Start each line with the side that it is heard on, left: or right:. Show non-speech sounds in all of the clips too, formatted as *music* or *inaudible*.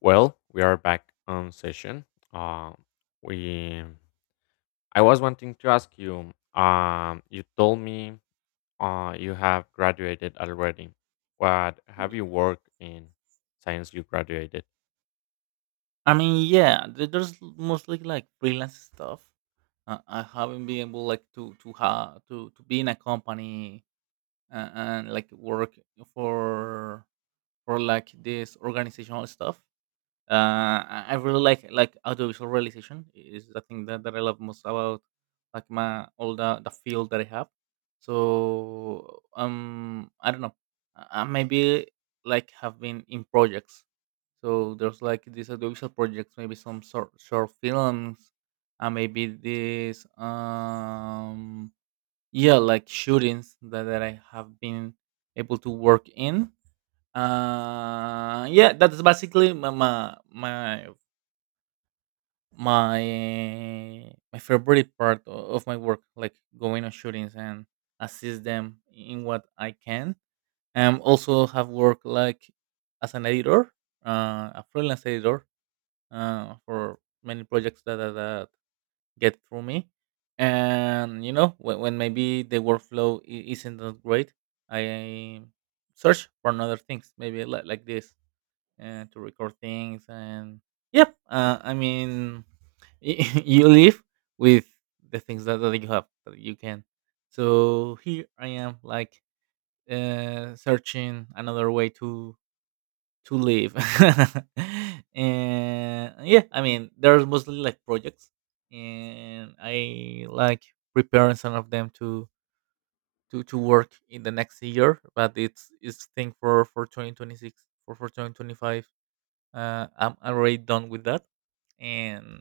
left: Well, we are back on session. Uh, we I was wanting to ask you. You told me you have graduated already. What have you
right: Y-
left: worked in since you graduated?
right: there's mostly like freelance stuff. I haven't been able like to have to be in a company and like work for for like this organizational stuff. I really like audiovisual realization is the thing that I love most about like my all the field that I have. So I don't know. I maybe like have been in projects. So there's like these audiovisual projects, maybe some sort short films, and maybe these yeah, like shootings that I have been able to work in, yeah, that's basically my, my favorite part of my work, like going on shootings and assist them in what I can. Also have worked like as an editor, a freelance editor, for many projects that get through me. And you know, when maybe the workflow isn't that great, I search for another things, maybe like this, to record things and yep, I mean, *laughs* you live with the things that you have that you can. So here I am like, searching another way to live. *laughs* And yeah, I mean, there's mostly like projects, and I like preparing some of them to to work in the next year, but it's thing for for 2026 for for 2025. I'm already done with that, and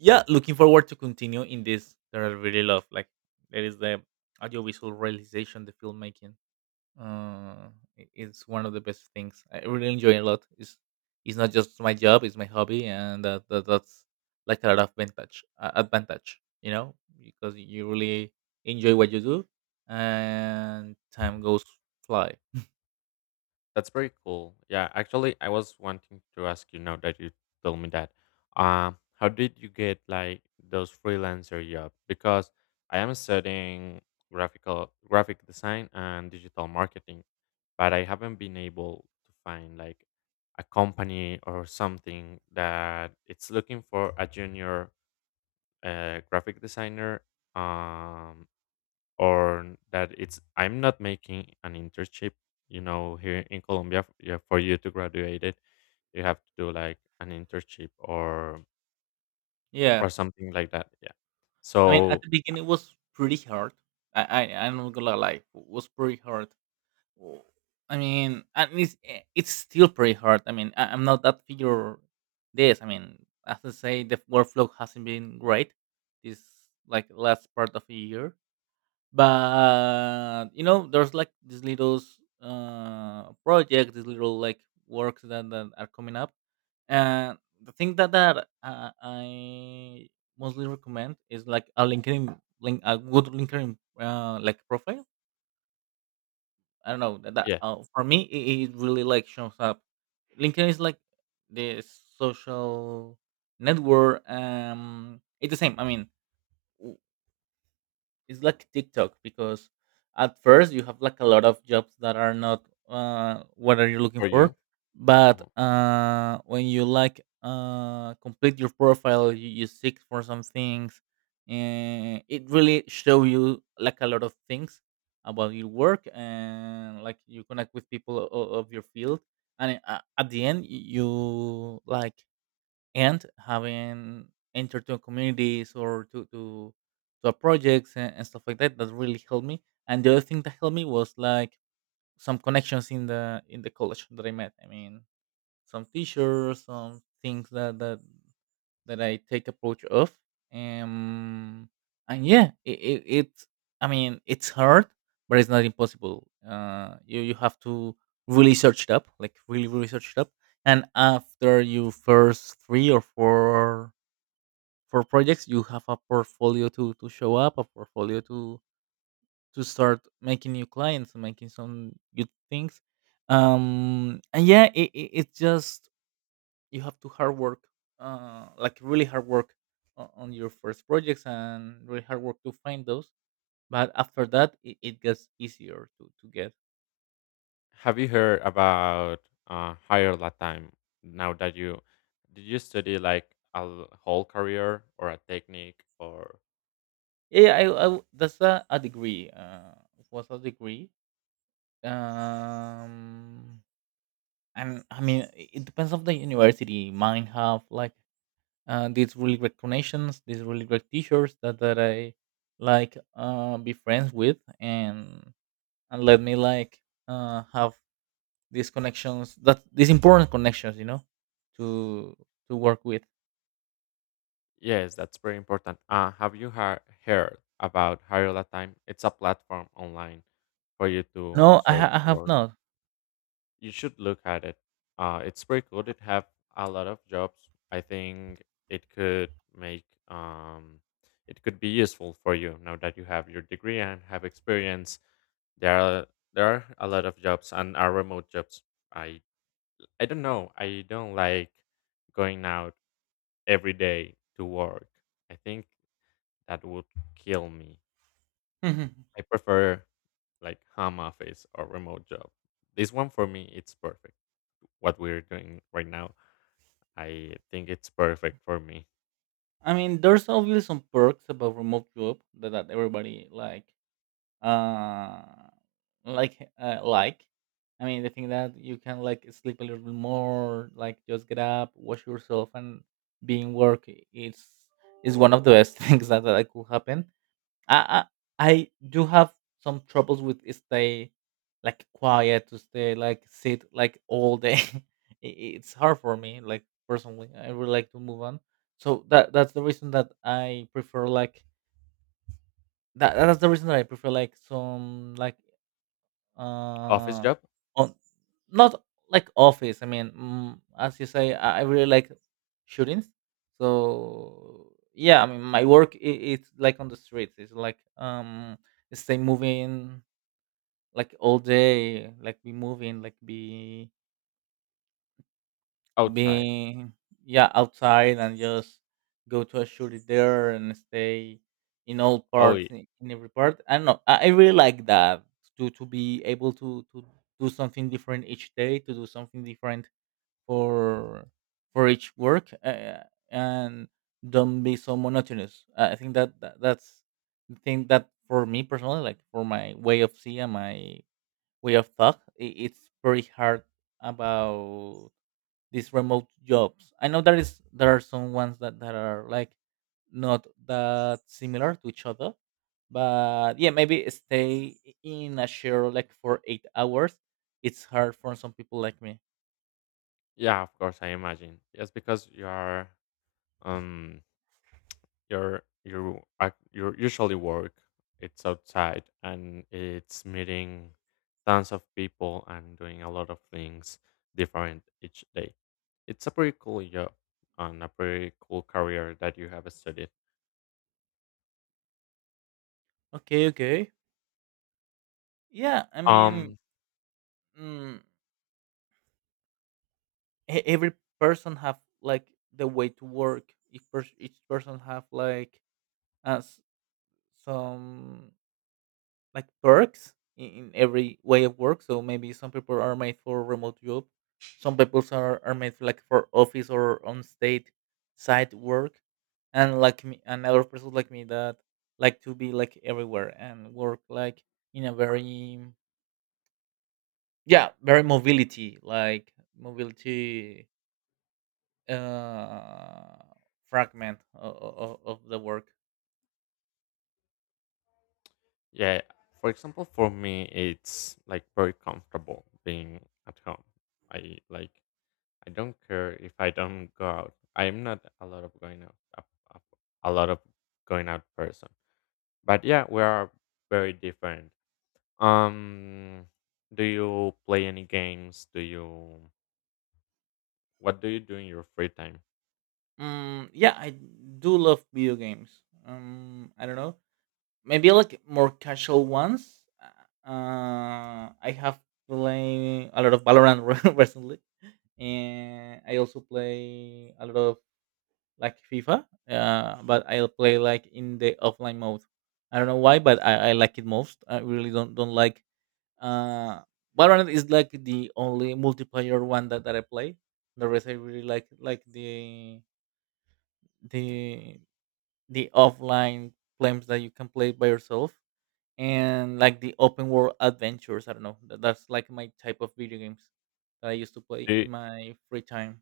right: yeah, looking forward to continue in this that I really love. Like that is the audiovisual realization, the filmmaking. Uh, it's one of the best things. I really enjoy it a lot. It's not just my job; it's my hobby, and that's like a lot of advantage. Advantage, you know, because you really enjoy what you do, and time goes fly.
left: That's very cool. Yeah, actually, I was wanting to ask you now that you told me that. How did you get like those freelancer job? Because I am studying graphic design and digital marketing, but I haven't been able to find like a company or something that it's looking for a junior graphic designer. Um, or that it's I'm not making an internship, here in Colombia yeah, for you to graduate it, you have to do like an internship or
right: Yeah,
left: or something like that. Yeah.
right: I mean, at
left: So
right: the beginning, it was pretty hard. I'm not gonna lie, it was pretty hard. W- I mean, and it's it's still pretty hard. I mean, I'm not that figure this. I mean, as I say, the workflow hasn't been great. This like last part of the year, but you know there's like these little projects, these little like works that are coming up, and the thing that I mostly recommend is like a LinkedIn link, a good LinkedIn, like profile. I don't know, that, that
left: yes,
right: for me it it really like shows up. LinkedIn is like the social network. It's the same, I mean, it's like TikTok because at first you have like a lot of jobs that are not what are you looking
left: for you,
right: for, but
left: uh
right: when you like, complete your profile, you seek for some things, and it really show you like a lot of things about your work, and like you connect with people of your field, and at the end you like, and having entered to communities or to a projects, and stuff like that that really helped me. And the other thing that helped me was like some connections in the college that I met. I mean, some teachers, some things that I take approach of. Um, and yeah, it I mean it's hard, but it's not impossible. You you have to really search it up, like really really search it up. And after you first three or four projects, you have a portfolio to show up, a portfolio to start making new clients and making some good things. And yeah, it's just you have to hard work, like really hard work on your first projects, and really hard work to find those, but after that it gets easier to get.
left: have you heard about higher Latin now that you did you study like a whole career or a technique or.
right: Yeah, that's a degree, was a degree. um and I mean, it depends on the university. Mine have like, these really great connections, these really great teachers that I like, be friends with, and let me like, have these connections, that these important connections, you know, to to work with.
left: Yes, that's very important. Have you heard about Hariola Time? It's a platform online for you to
right: No,
left: search
right: I have
left: work.
right: not.
left: You should look at it. It's pretty good. It have a lot of jobs. I think it could make um, it could be useful for you now that you have your degree and have experience. There are there are a lot of jobs and are remote jobs. I I don't know. I don't like going out every day to work. I think that would kill me.
right: Mhm.
left: I prefer like home office or remote job. This one for me, it's perfect. What we're doing right now, I think it's perfect for me.
right: I mean, there's obviously some perks about remote job that, that everybody like, uh like uh, like I mean the thing that you can like sleep a little bit more, like just get up, wash yourself, and be in work. It's is one of the best *laughs* things that could happen. I I do have some troubles with stay like quiet, to stay like sit like all day. *laughs* I- it's hard for me like personally. I would like to move on. So that's the reason that I prefer like that that's the reason that I prefer like some like,
left: Office
right: uh,
left: job
right: on, not like office. I mean, as you say, I really like shootings. So yeah, I mean, my work I it's like on the streets. It's like, stay moving like all day, like be moving, like be
left: outside.
right: being, yeah, outside, and just go to a shooty there and stay in all
left: Oh
right: parts,
left: y-
right: in every part. I don't know, I really like that to be able to do something different each day, to do something different for each work, and don't be so monotonous. I think that's the thing that for me personally, like for my way of seeing, my way of thought, I it's very hard about these remote jobs. I know there is there are some ones that, that are like not that similar to each other, but yeah, maybe stay in a share like for 8 hours. It's hard for some people like me.
left: yeah, of course I imagine. Yes, because you are um your usually work it's outside and it's meeting tons of people and doing a lot of things different each day. It's a pretty cool job and a pretty cool career that you have studied.
right: Okay, okay. Yeah, I mean,
left: um
right: mm, every person have like the way to work. Each, each person have like as some, like perks in every way of work. So maybe some people are made for remote job, some people are made for, like for office or on state site work, and like me, another person like me that like to be like everywhere and work like in a very, yeah, very mobility, like mobility, uh fragment of the work.
left: yeah, for example, for me it's like very comfortable being at home. i like I don't care if I don't go out. I'm not a lot of going out, a a lot of going out person. But yeah, we are very different. um do you play any games? Do you What do you do in your free time?
right: Yeah, I do love video games. I don't know, maybe like more casual ones. I have played a lot of Valorant *laughs* recently, and I also play a lot of like FIFA. But I'll play like in the offline mode. I don't know why, but I like it most. I really don't like. Uh, Valorant is like the only multiplayer one that I play. The rest I really like the the offline games that you can play by yourself, and like the open world adventures. I don't know. That's like my type of video games that I used to play
left: do you,
right: in my free time.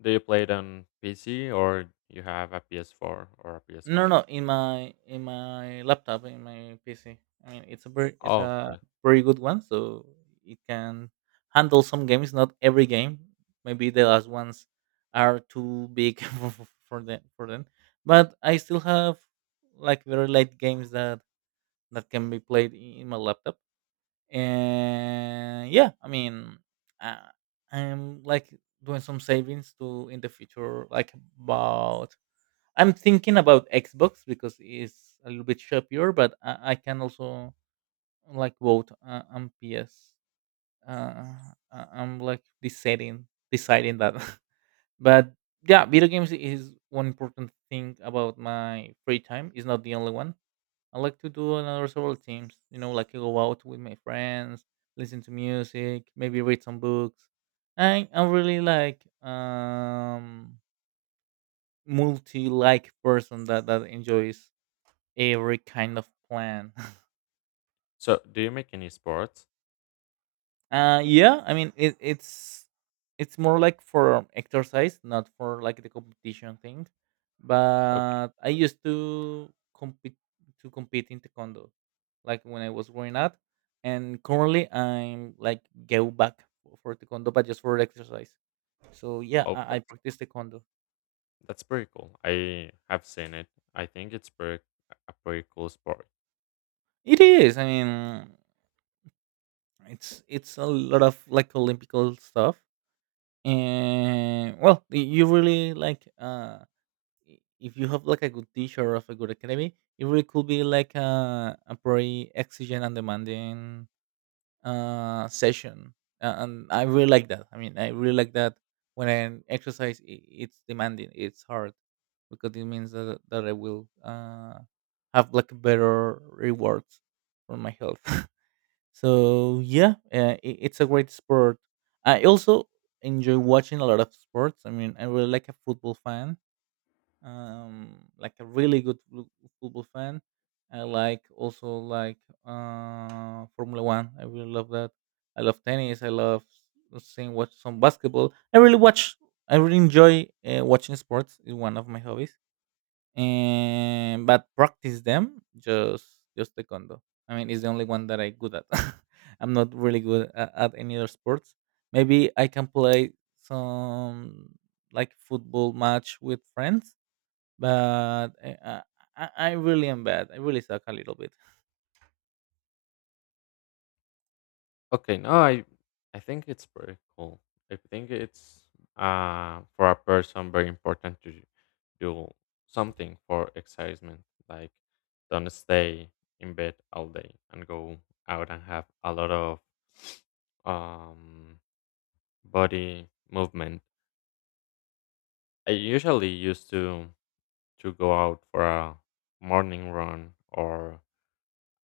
left: do you play it on PC or you have a PS4 or a
right: No,
left: PS5?
right: no, in my laptop, in my PC. I mean, it's
left: Oh,
right: a
left: okay.
right: very good one, so it can handle some games. Not every game. Maybe the last ones are too big *laughs* for, for them. But I still have like very light games that can be played in my laptop. And yeah, I mean, uh, I'm like doing some savings to in the future, like about, I'm thinking about Xbox because it's a little bit sharper, but I can also like vote, on PS, uh, I'm like deciding that. *laughs* But yeah, video games is one important thing about my free time. It's not the only one. I like to do another several teams. You know, like I go out with my friends, listen to music, maybe read some books. I'm really like, multi like person that that enjoys every kind of plan. *laughs*
left: So do you make any sports?
right: Yeah, I mean it's more like for exercise, not for like the competition thing.
left: Okay.
right: But I used to compete in taekwondo, like when I was growing up, and currently I'm like go back for taekwondo, but just for exercise. So yeah,
left: Oh,
right: I
left: that's
right: practice taekwondo.
left: that's pretty cool. I have seen it. I think it's pretty a pretty cool sport.
right: It is. I mean, it's a lot of like Olympical stuff, and well, you really like, if you have like a good teacher of a good academy, it really could be like a very exigent and demanding, session. And I really like that. I mean, I really like that when I exercise, I it's demanding, it's hard because it means that I will, have like better rewards for my health. *laughs* So yeah, it, it's a great sport. I also enjoy watching a lot of sports. I mean, I'm really like a football fan, like a really football fan. I like also like formula one. I really love that. I love tennis. I love seeing, watch some basketball. I really enjoy watching sports. Is one of my hobbies. And but practice them, just taekwondo. I mean, it's the only one that I good at. *laughs* I'm not really good at any other sports. Maybe I can play some, like football match with friends, but I really am bad. I really suck a little bit.
left: Okay, no, I think it's pretty cool. I think it's for a person very important to do something for excitement, like don't stay in bed all day and go out and have a lot of um body movement. I usually used to go out for a morning run or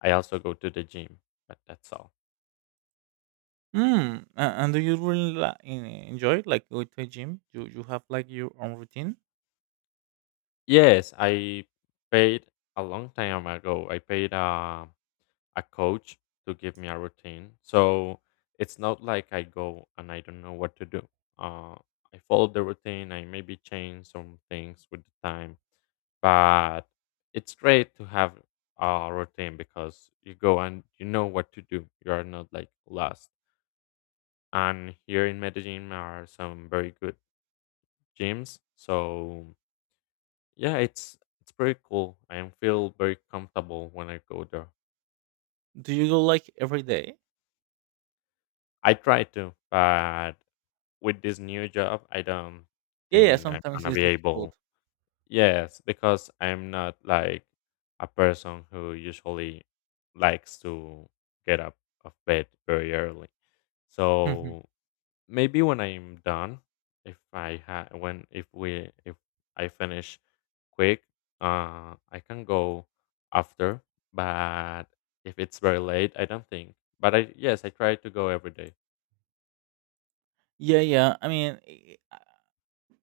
left: I also go to the gym, but that's all.
right: Hmm. And do you really enjoy it? Like going to a gym? Do you have like your own routine?
left: Yes, I paid a long time ago. I paid a coach to give me a routine. So it's not like I go and I don't know what to do. Uh, I follow the routine. I maybe change some things with the time, but it's great to have a routine because you go and you know what to do. You are not like lost. And here in Medellin are some very good gyms. So yeah, it's pretty cool. I am feel very comfortable when I go there.
right: Do you go like every day?
left: I try to, but with this new job, I don't
right: Yeah, yeah.
left: think I'm
right: Sometimes
left: gonna
right: it's
left: be able.
right: difficult.
left: Yes, because I'm not like a person who usually likes to get up of bed very early.
right: *laughs*
left: So maybe when I'm done, if I ha- when if we if I finish quick, I can go after. But if it's very late, I don't think. But I yes, I try to go every day
right: Yeah, yeah. I mean,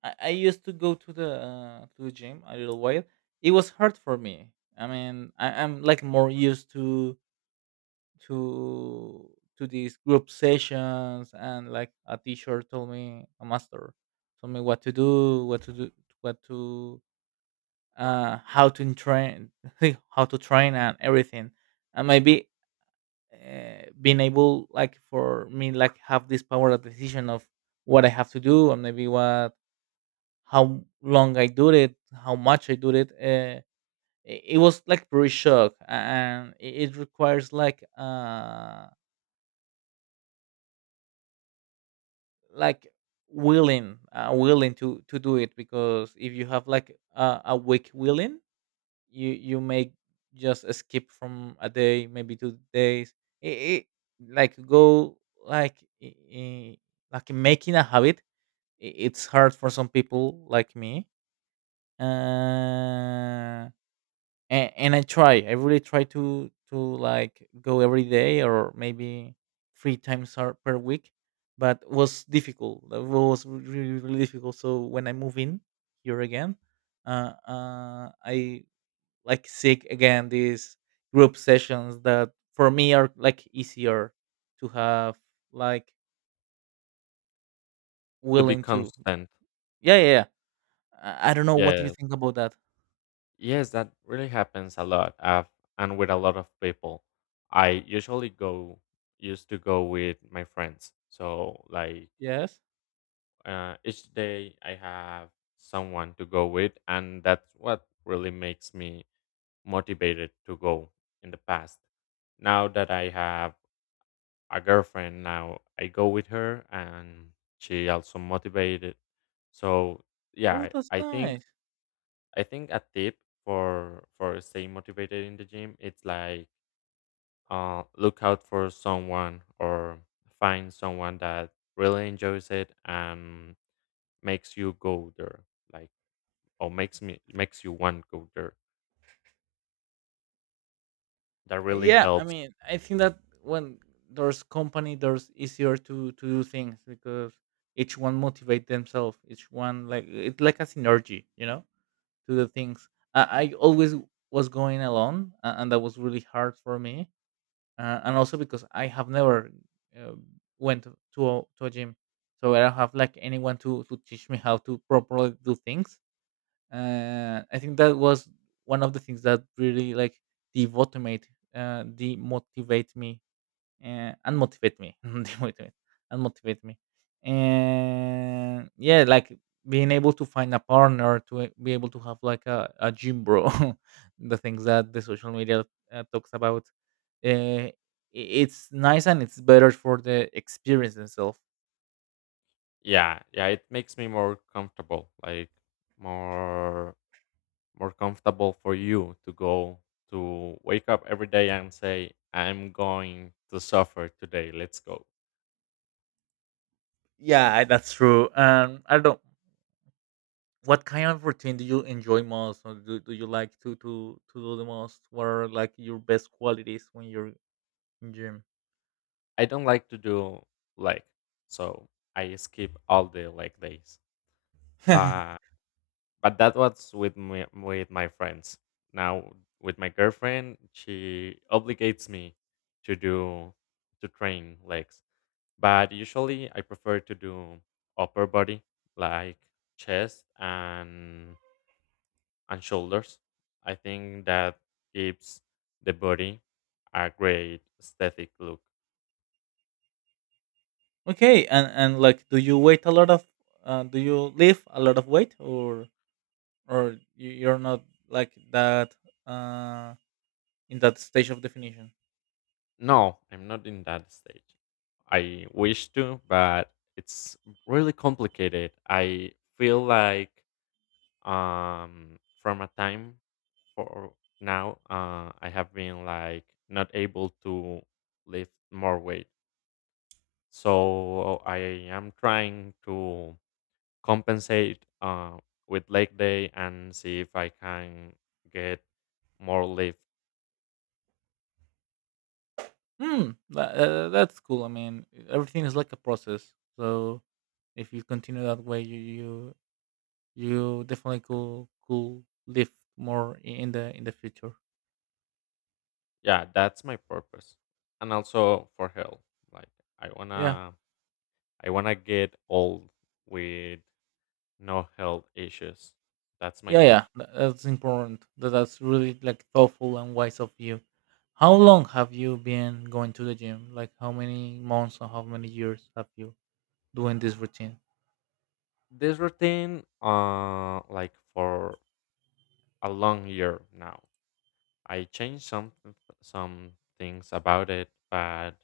right: I used to go to the gym a little while. It was hard for me. I mean, I'm like more used to to to these group sessions, and like a teacher told me, a master told me what to do, what to do what to how to train, *laughs* how to train and everything. And maybe being able, like for me, like have this power of decision of what I have to do, and maybe what, how long I do it, how much I do it, it it was like pretty shock, and it requires like like willing, willing to do it. Because if you have like a weak willing, you may just skip from a day, maybe 2 days. It, it Like go like like making a habit, it's hard for some people like me. Uh and, and I try. I really try to like go every day, or maybe three times per week, but was difficult. That was really, really difficult. So when I move in here again, I like seek again these group sessions that for me are like easier to have like
left: to be
right: willing to.
left: constant.
right: Yeah, yeah. I don't know, what do you
left: Yes,
right: think about that?
left: yes, that really happens a lot. And with a lot of people, I usually go used to go with my friends. So like
right: Yes.
left: each day I have someone to go with, and that's what really makes me motivated to go in the past. Now that I have a girlfriend, now I go with her, and she also motivated. So yeah,
right: Oh,
left: I
right: that's
left: I think
right: nice.
left: I think a tip for staying motivated in the gym it's like look out for someone or find someone that really enjoys it and makes you go there, like, or makes you want to go there. That really
right: Yeah, I
left: helps.
right: mean, I think that when there's company, there's easier to do things, because each one motivate themselves. Each one, like it's like a synergy, you know, to the things. I, I always was going alone, and that was really hard for me, and also because I have never uh, went to to a gym, so I don't have like anyone to teach me how to properly do things. I think that was one of the things that really like demotivate, demotivate me, unmotivate me, *laughs* demotivate, unmotivate me, and yeah, like being able to find a partner to be able to have like a gym bro, *laughs* the things that the social media talks about, uh, i- it's nice, and it's better for the experience itself.
left: Yeah, yeah, it makes me more comfortable, like more more comfortable for you to wake up every day and say, "I'm going to suffer today. Let's go."
right: Yeah, that's true. I don't. What kind of routine do you enjoy most, or do you like to, to do the most? What are like your best qualities when you're in gym?
left: I don't like to do like so I skip all the like days. But
right: *laughs*
left: but that was with my friends. Now with my girlfriend, she obligates me to do to train legs. But usually I prefer to do upper body like chest and shoulders. I think that gives the body a great aesthetic look.
right: Okay, and like, do you weight a lot of? Do you lift a lot of weight, or you're not like that, uh, in that stage of definition?
left: No, I'm not in that stage. I wish to, but it's really complicated. I feel like from a time for now, I have been like not able to lift more weight. So I am trying to compensate with leg day and see if I can get more lift.
right: Hmm, that, that's cool. I mean, everything is like a process, so if you continue that way, you definitely could live more in the future.
left: Yeah, that's my purpose, and also for health. Like I
right: Yeah,
left: wanna, I wanna get old with no health issues. That's my
right: yeah.
left: wish.
right: That's important. That's really like thoughtful and wise of you. How long have you been going to the gym? Like how many months or how many years have you doing this routine?
left: This routine, like for a long year now. I changed some things about it, but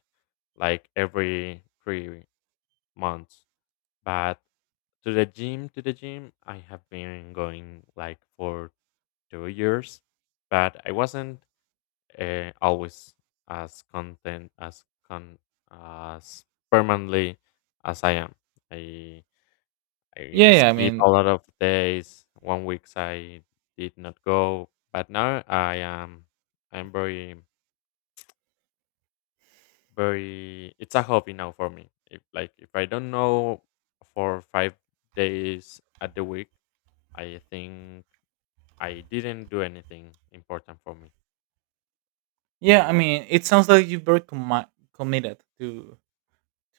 left: like every 3 months. But to the gym, I have been going like for 2 years, but I wasn't always as content as con as permanently as I am. I I
right: Yeah, yeah. I
left: skip a
right: mean,
left: lot of days. One weeks I did not go, but now I am I'm very very it's a hobby now for me. If I don't know for 5 days at the week, I think I didn't do anything important for me.
right: yeah. I mean, it sounds like you're very committed to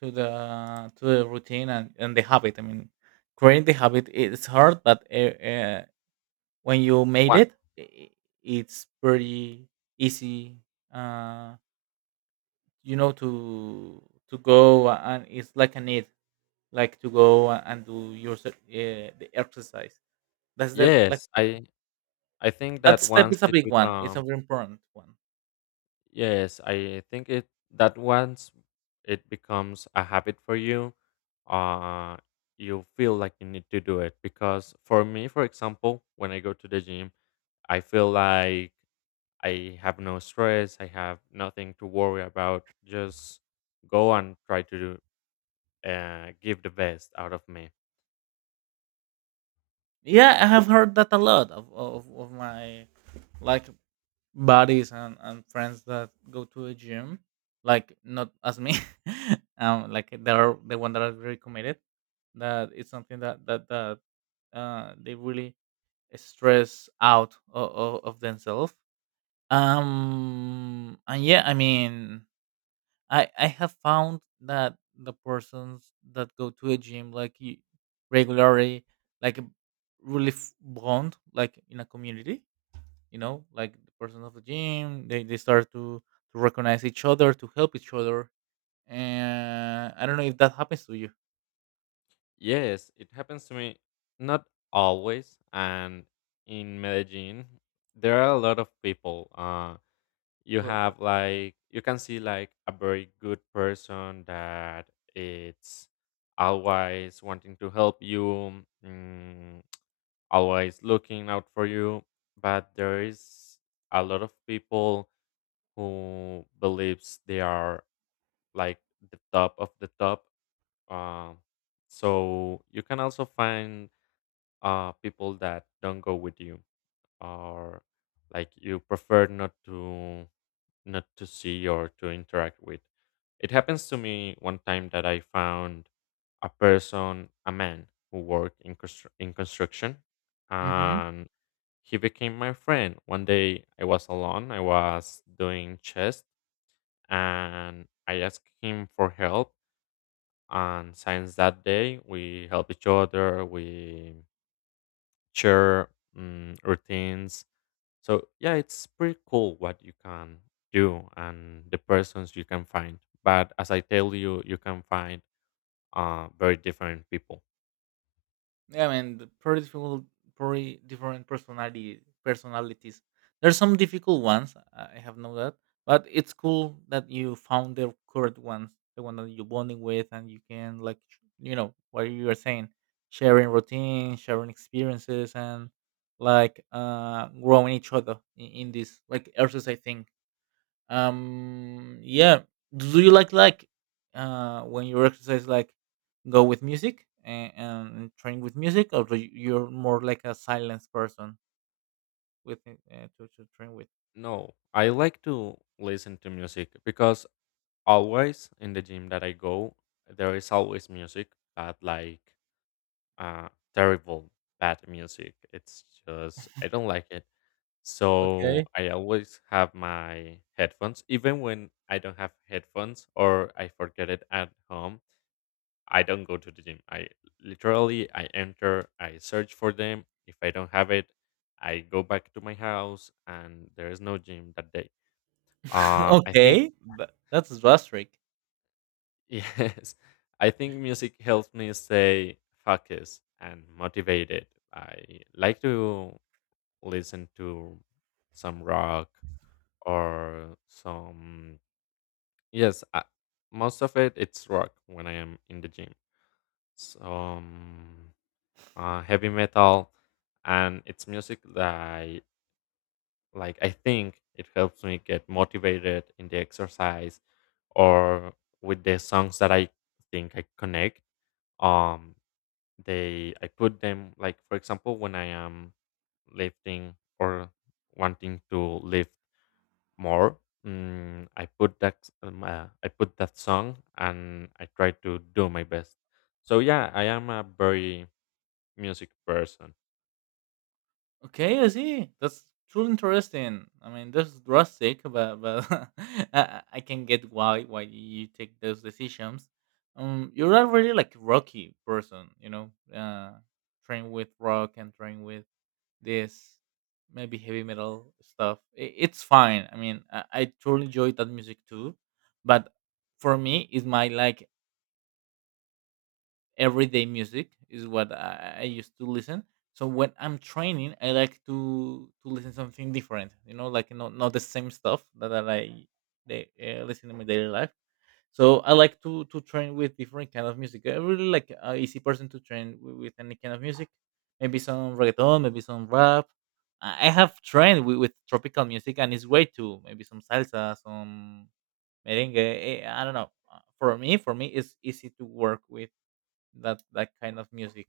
right: to the routine and the habit. I mean, creating the habit, it's hard, but when you made
left: What?
right: it, i- i- it's pretty easy. Uh, you know, to go, and it's like a need, like to go and do your the exercise. That's the like,
left: Yes, I think
right: that
left: that
right: step
left: once
right: is a
left: it
right: big one. It's a
left: becomes.
right: very important one.
left: Yes, I think it that once it becomes a habit for you, uh you feel like you need to do it because for me, for example, when I go to the gym, I feel like I have no stress, I have nothing to worry about. Just go and try to do, give the best out of me.
right: Yeah, I have heard that a lot of of my like buddies and friends that go to a gym, like not as me, *laughs* like they're the one that are very committed, that it's something that they really stress out of themselves. And yeah, I mean, I have found that the persons that go to a gym like regularly, like really bond, like in a community, you know, like the person of the gym, they start to recognize each other, to help each other. And I don't know if that happens to you.
left: Yes, it happens to me not always, and in Medellin there are a lot of people. You
right: Well, that,
left: have like you can see like a very good person that it's always wanting to help you, mm, always looking out for you, but there is a lot of people who believes they are like the top of the top, uh, so you can also find people that don't go with you, or like you prefer not to see or to interact with. It happens to me one time that I found a person, a man who worked in construction,
right: mm-hmm.
left: and he became my friend. One day I was alone. I was doing chest, and I asked him for help. And since that day, we help each other. We share routines. So yeah, it's pretty cool what you can do and the persons you can find. But as I tell you, you can find very different people.
right: Yeah, I mean, the pretty difficult, pretty different personality personalities. There's some difficult ones. I have known that, but it's cool that you found the correct one, the one that you're bonding with, and you can like, you know, what you were saying, sharing routines, sharing experiences, and like growing each other in this like exercise thing. Yeah, do you like when you exercise, like go with music and train with music, or do you're more like a silence person with it, to train with?
left: No, I like to listen to music because always in the gym that I go, there is always music, but like uh, terrible bad music. It's just I don't like it. So
right: Okay.
left: I always have my headphones, even when I don't have headphones or I forget it at home. I don't go to the gym. I literally I enter, I search for them. If I don't have it, I go back to my house and there is no gym that day.
right: *laughs*
left: I think
right: Okay, but that's drastic.
left: *laughs* yes. I think music helps me stay focused and motivated. I like to listen to some rock or some, yes, most of it, it's rock when I am in the gym. So heavy metal, and it's music that like I think it helps me get motivated in the exercise or with the songs that I think I connect. Um, they I put them like for example when I am lifting or wanting to lift more. Mm, I put that I put that song and I try to do my best. So yeah, I am a very music person.
right: Okay, I see. That's truly interesting. I mean, that's drastic, but *laughs* I can get why you take those decisions. You're not really like rocky person, you know. Train with rock and train with this maybe heavy metal stuff. I it's fine. I mean, I truly enjoy that music too, but for me, it's my like everyday music is what I used to listen. So when I'm training, I like to listen something different. You know, like not not the same stuff that I like, they, listen in my daily life. So I like to train with different kind of music. I really like a easy person to train with any kind of music. Maybe some reggaeton, maybe some rap. I have trained with tropical music and it's way too. Maybe some salsa, some merengue. I don't know. For me, it's easy to work with that kind of music.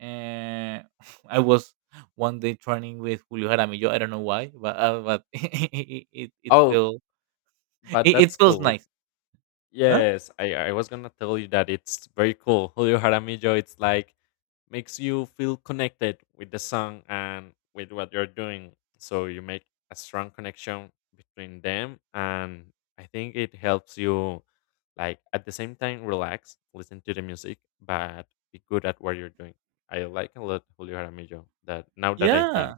right: Uh, *laughs* I was one day training with Julio Jaramillo. I don't know why, but *laughs* it
left: Oh,
right: felt,
left: but
right: it,
left: that's
right: it feels
left: cool.
right: nice, huh?
left: Yes, I was gonna tell you that it's very cool. Julio Jaramillo, it's like makes you feel connected with the song and with what you're doing. So you make a strong connection between them and I think it helps you like at the same time relax, listen to the music, but be good at what you're doing. I like a lot Julio Jaramillo that now that I think
right: Yeah,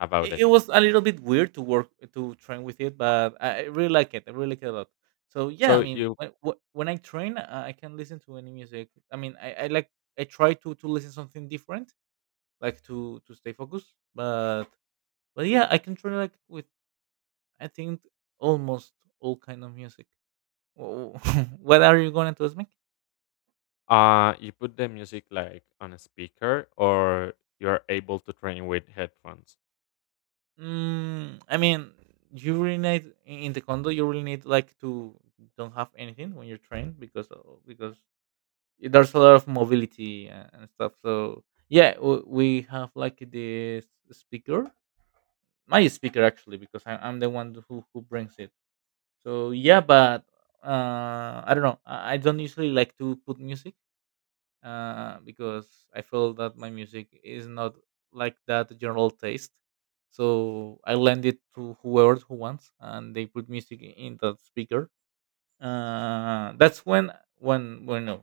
left: about
right: it,
left: it.
right: it was a little bit weird to work to train with it, but I really like it. I really like it a lot. So yeah, I
left: So
right: mean,
left: you
right: when when I train, I can listen to any music. I mean, I like, I try to listen something different, like to stay focused. But but yeah, I can train like with, I think almost all kind of music. Wh- *laughs* what are you going to ask me?
left: Uh, you put the music like on a speaker, or you're able to train with headphones.
right: Mm, I mean, you really need in the condo. You really need like to don't have anything when you're trained, because because there's a lot of mobility and stuff. So yeah, we have like this speaker, my speaker actually, because I'm the one who brings it. So yeah, but I don't know. I don't usually like to put music, because I feel that my music is not like that general taste. So I lend it to whoever who wants, and they put music in that speaker. That's when when when uh,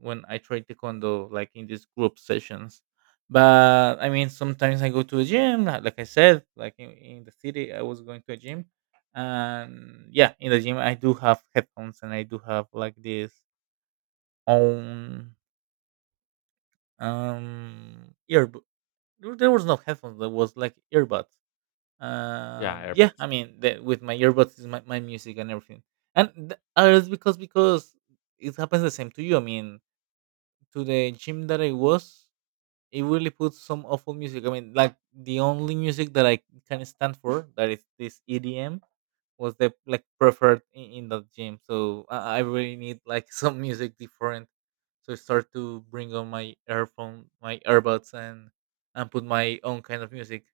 right: when I try taekwondo, like in these group sessions. But I mean, sometimes I go to a gym, like I said, like in the city, I was going to a gym, and yeah, in the gym I do have headphones, and I do have like this own ear, there was no headphones, there was like earbuds.
left: Yeah,
right: Yeah,
left: earbuds.
right: I mean with my earbuds is my music and everything. And it's because it happens the same to you. I mean, to the gym that I was, it really puts some awful music. I mean, like the only music that I can stand for that is this EDM was the like preferred in the gym. So I really need like *laughs* some music different. So I start to bring on my earphone, my earbuds, and put my own kind of music.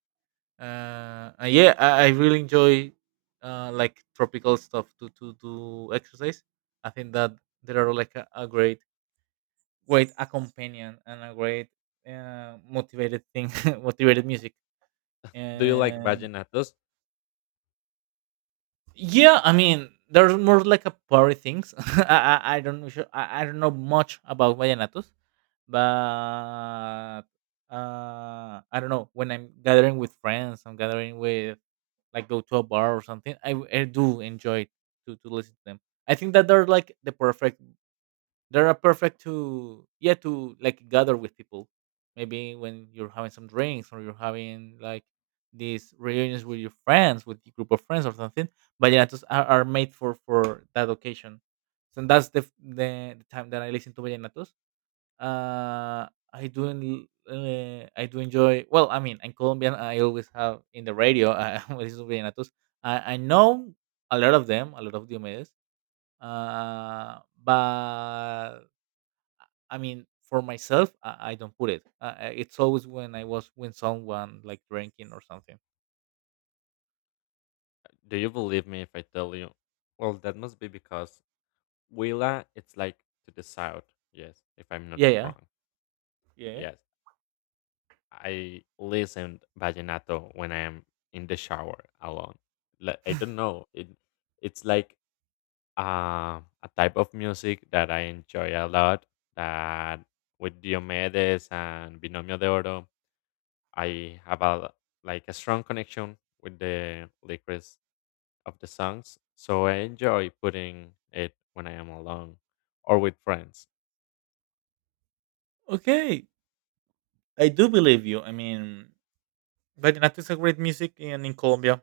right: And yeah, I really enjoy like tropical stuff to do exercise. I think that they are like a great great companion and a great motivated thing, *laughs* motivated music.
left: Do you like
right: Uh,
left: vallenatos?
right: Yeah, I mean, there's more like a party things. *laughs* I don't know. I don't know much about vallenatos, but I don't know. When I'm gathering with friends, I'm gathering with like go to a bar or something. I do enjoy to listen to them. I think that they're a perfect to, yeah, to like gather with people. Maybe when you're having some drinks or you're having like these reunions with your friends, with your group of friends or something. But yeah, just are made for that occasion. So that's the, f- the time that I listen to vallenatos. Uh, I do enjoy. Well, I mean, I'm Colombian. I always have in the radio. I *laughs* listen to vallenatos. I know a lot of them, a lot of Diomedes. But I mean, for myself, I don't put it. It's always when I was with someone like drinking or something.
left: Do you believe me if I tell you? Well, that must be because Huila, it's like to the south. Yes, if I'm not
right: Yeah, yeah,
left: wrong.
right: yeah.
left: Yes, I listened vallenato when I am in the shower alone. Like, I don't know. It's like a type of music that I enjoy a lot. That with Diomedes and Binomio de Oro, I have a like a strong connection with the lyrics of the songs. So I enjoy putting it when I am alone or with friends.
right: Okay, I do believe you. I mean, vallenato is a great music, and in Colombia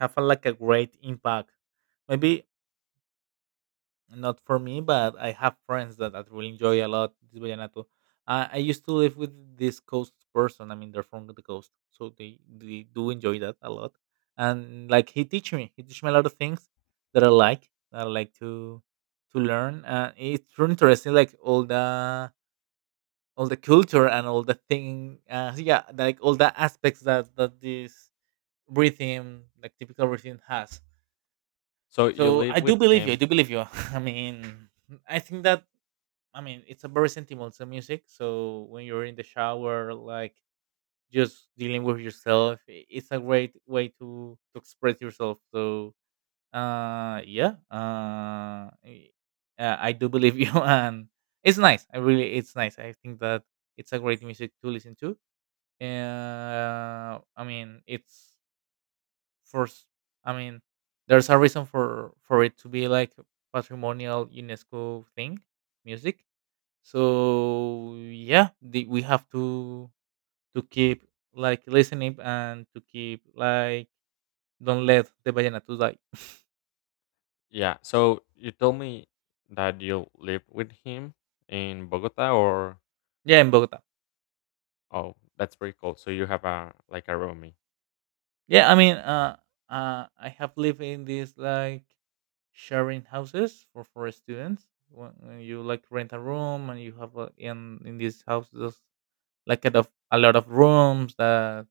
right: have a, like a great impact. Maybe not for me, but I have friends that really enjoy a lot this vallenato. I used to live with this coast person. I mean, they're from the coast, so they do enjoy that a lot. And like he teach me a lot of things that I like to learn. It's really interesting, like all the culture and all the thing. So, yeah, like all the aspects that that this rhythm, like typical rhythm, has.
left: So you
right: So
left: live
right: I
left: with
right: do believe you. I
left: him,
right: do believe you. *laughs* I mean, I think that I mean, it's a very sentimental music. So when you're in the shower, like just dealing with yourself, it's a great way to express yourself. So uh, yeah, uh, I I do believe you, *laughs* and it's nice. I really, it's nice. I think that it's a great music to listen to. I mean, it's first. I mean, there's a reason for it to be like patrimonial UNESCO thing music. So yeah, the, we have to keep like listening and to keep like don't let the ballena to die.
left: yeah. So you told me that you live with him in Bogota, or?
right: *laughs* Yeah, in Bogota.
left: Oh, that's pretty cool. So you have a like a roomie.
right: Yeah, I mean, I have lived in these like sharing houses for students when you like rent a room and you have a, in these houses like kind of a lot of rooms that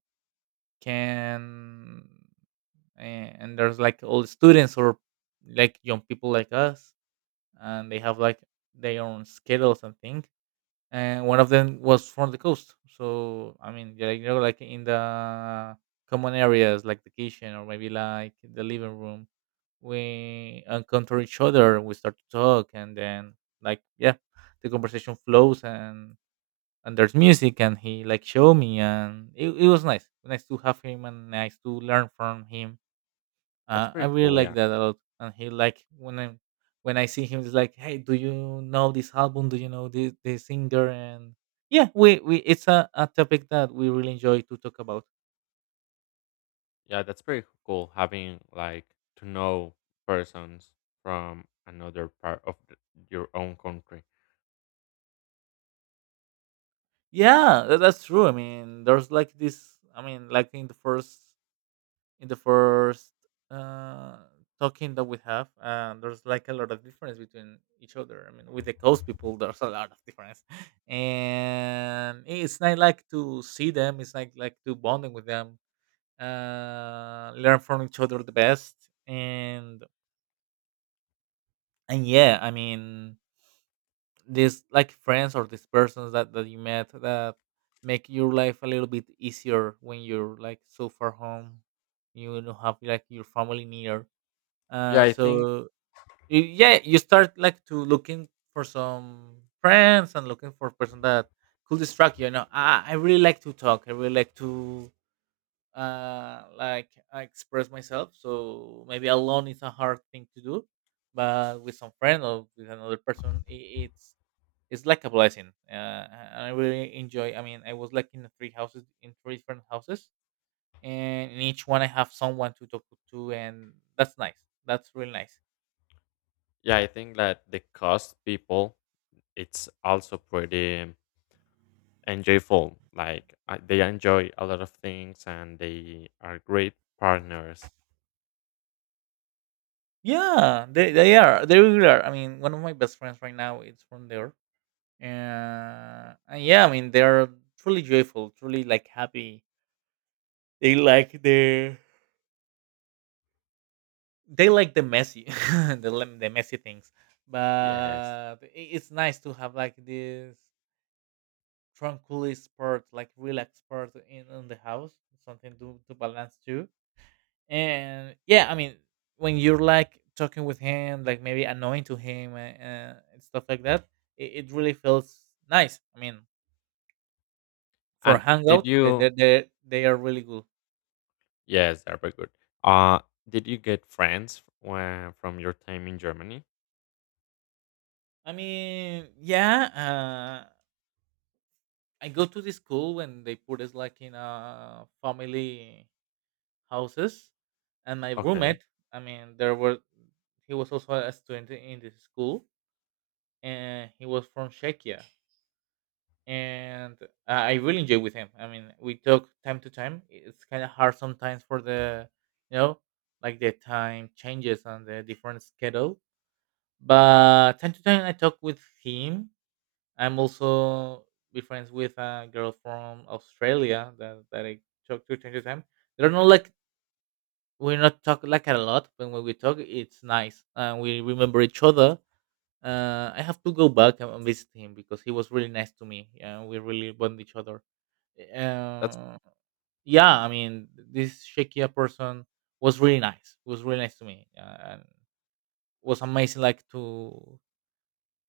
right: can. And there's like old students or like young people like us and they have like their own schedules and thing. And one of them was from the coast, so I mean, yeah, you know, like in the common areas like the kitchen or maybe like the living room, we encounter each other, we start to talk, and then like yeah, the conversation flows and there's music and he like showed me and it was nice to have him and nice to learn from him.
left: That's
right: I
left: pretty
right: really
left: cool,
right: like
left: yeah.
right: that a lot. And he like when I see him, he's like, "Hey, do you know this album? Do you know this the singer?" And yeah, we it's a topic that we really enjoy to talk about.
left: Yeah, that's pretty cool having like to know persons from another part of your own country.
right: Yeah, that's true. I mean, there's like this. I mean, like in the first uh talking that we have, there's like a lot of difference between each other. I mean, with the coast people, there's a lot of difference *laughs* and it's not like to see them, it's like to bonding with them. Learn from each other the best, and and yeah, I mean, these like friends or these persons that, that you met that make your life a little bit easier when you're like so far home, you don't have like your family near.
left: Yeah,
right: uh
left: I think
right: so yeah, you start like to looking for some friends and looking for a person that could distract you, you know. I really like to talk. I really like to like I express myself. So maybe alone is a hard thing to do, but with some friend or with another person, I it's it's like a blessing. And I really enjoy. I mean, I was like in three houses, in three different houses, and in each one I have someone to talk to, and that's nice. That's really nice.
left: yeah, I think that the cost people it's also pretty enjoyable. Like they enjoy a lot of things and they are great partners.
right: Yeah, they are they really are. I mean, one of my best friends right now is from there, and yeah, I mean, they are truly joyful, truly like happy. They like their they like the messy *laughs* the messy things,
left: Yes.
right: but it's nice to have like this tranquilly sport, like relaxed sport in the house, something to balance too. And yeah, I mean, when you're like talking with him like maybe annoying to him, and stuff like that, it really feels nice. I mean, for
left: And did
right: hangout, they,
left: you?
right: they, they, they are really good.
left: Yes, they're very good. Uh, did you get friends from your time in Germany?
right: I mean, yeah. I go to the school when they put us like in a family houses, and my
left: Okay,
right: roommate. I mean, there were he was also a student in this school, and he was from Czechia, and I really enjoy with him. I mean, we talk time to time. It's kind of hard sometimes for the, you know, like the time changes and the different schedule, but time to time I talk with him. I'm also be friends with a girl from Australia that I talk to time to time. They do not know like we're not talk like a lot, but when we talk, it's nice. We remember each other. I have to go back and visit him because he was really nice to me. Yeah, we really bond each other.
left: that's
right: Uh, yeah, I mean, this Shekia person was really nice. He was really nice to me, and it was amazing. Like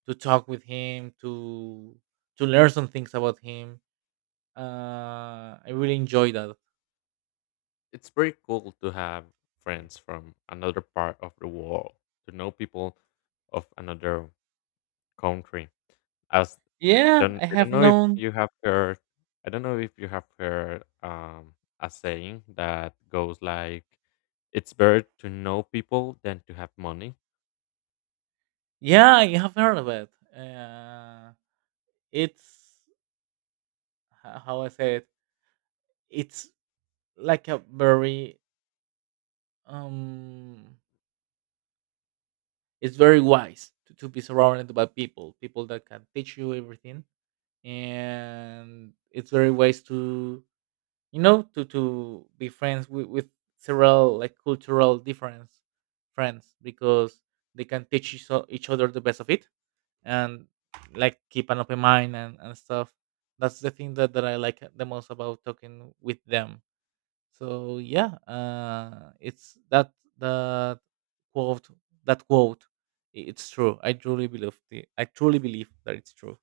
right: to talk with him, to learn some things about him. I really enjoy that.
left: It's very cool to have friends from another part of the world, to know people of another country. As
right: Yeah, I
left: I
right: have
left: don't know if
right: known.
left: you have heard, I don't know if you have heard, a saying that goes like, "It's better to know people than to have money."
right: Yeah, I have heard of it. Uh, it's how I say it. It's like a very um. It's very wise to be surrounded by people, people that can teach you everything, and it's very wise to, you know, to be friends with several like cultural difference friends because they can teach each other the best of it, and like keep an open mind and stuff. That's the thing that, that I like the most about talking with them. So yeah, it's that quote, that quote. It's true. I truly believe I truly believe that it's true.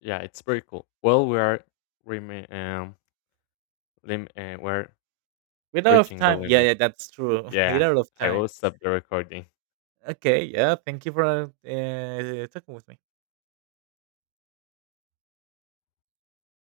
left: Yeah, it's very cool. Well, remi- um, we're
right: Without of
left: reaching the
right: time, yeah,
left: limit.
right: yeah, that's true. *laughs*
left: Yeah,
right: Without of
left: *laughs* I
right: time.
left: will stop the recording.
right: Okay, yeah. Thank you for talking with me.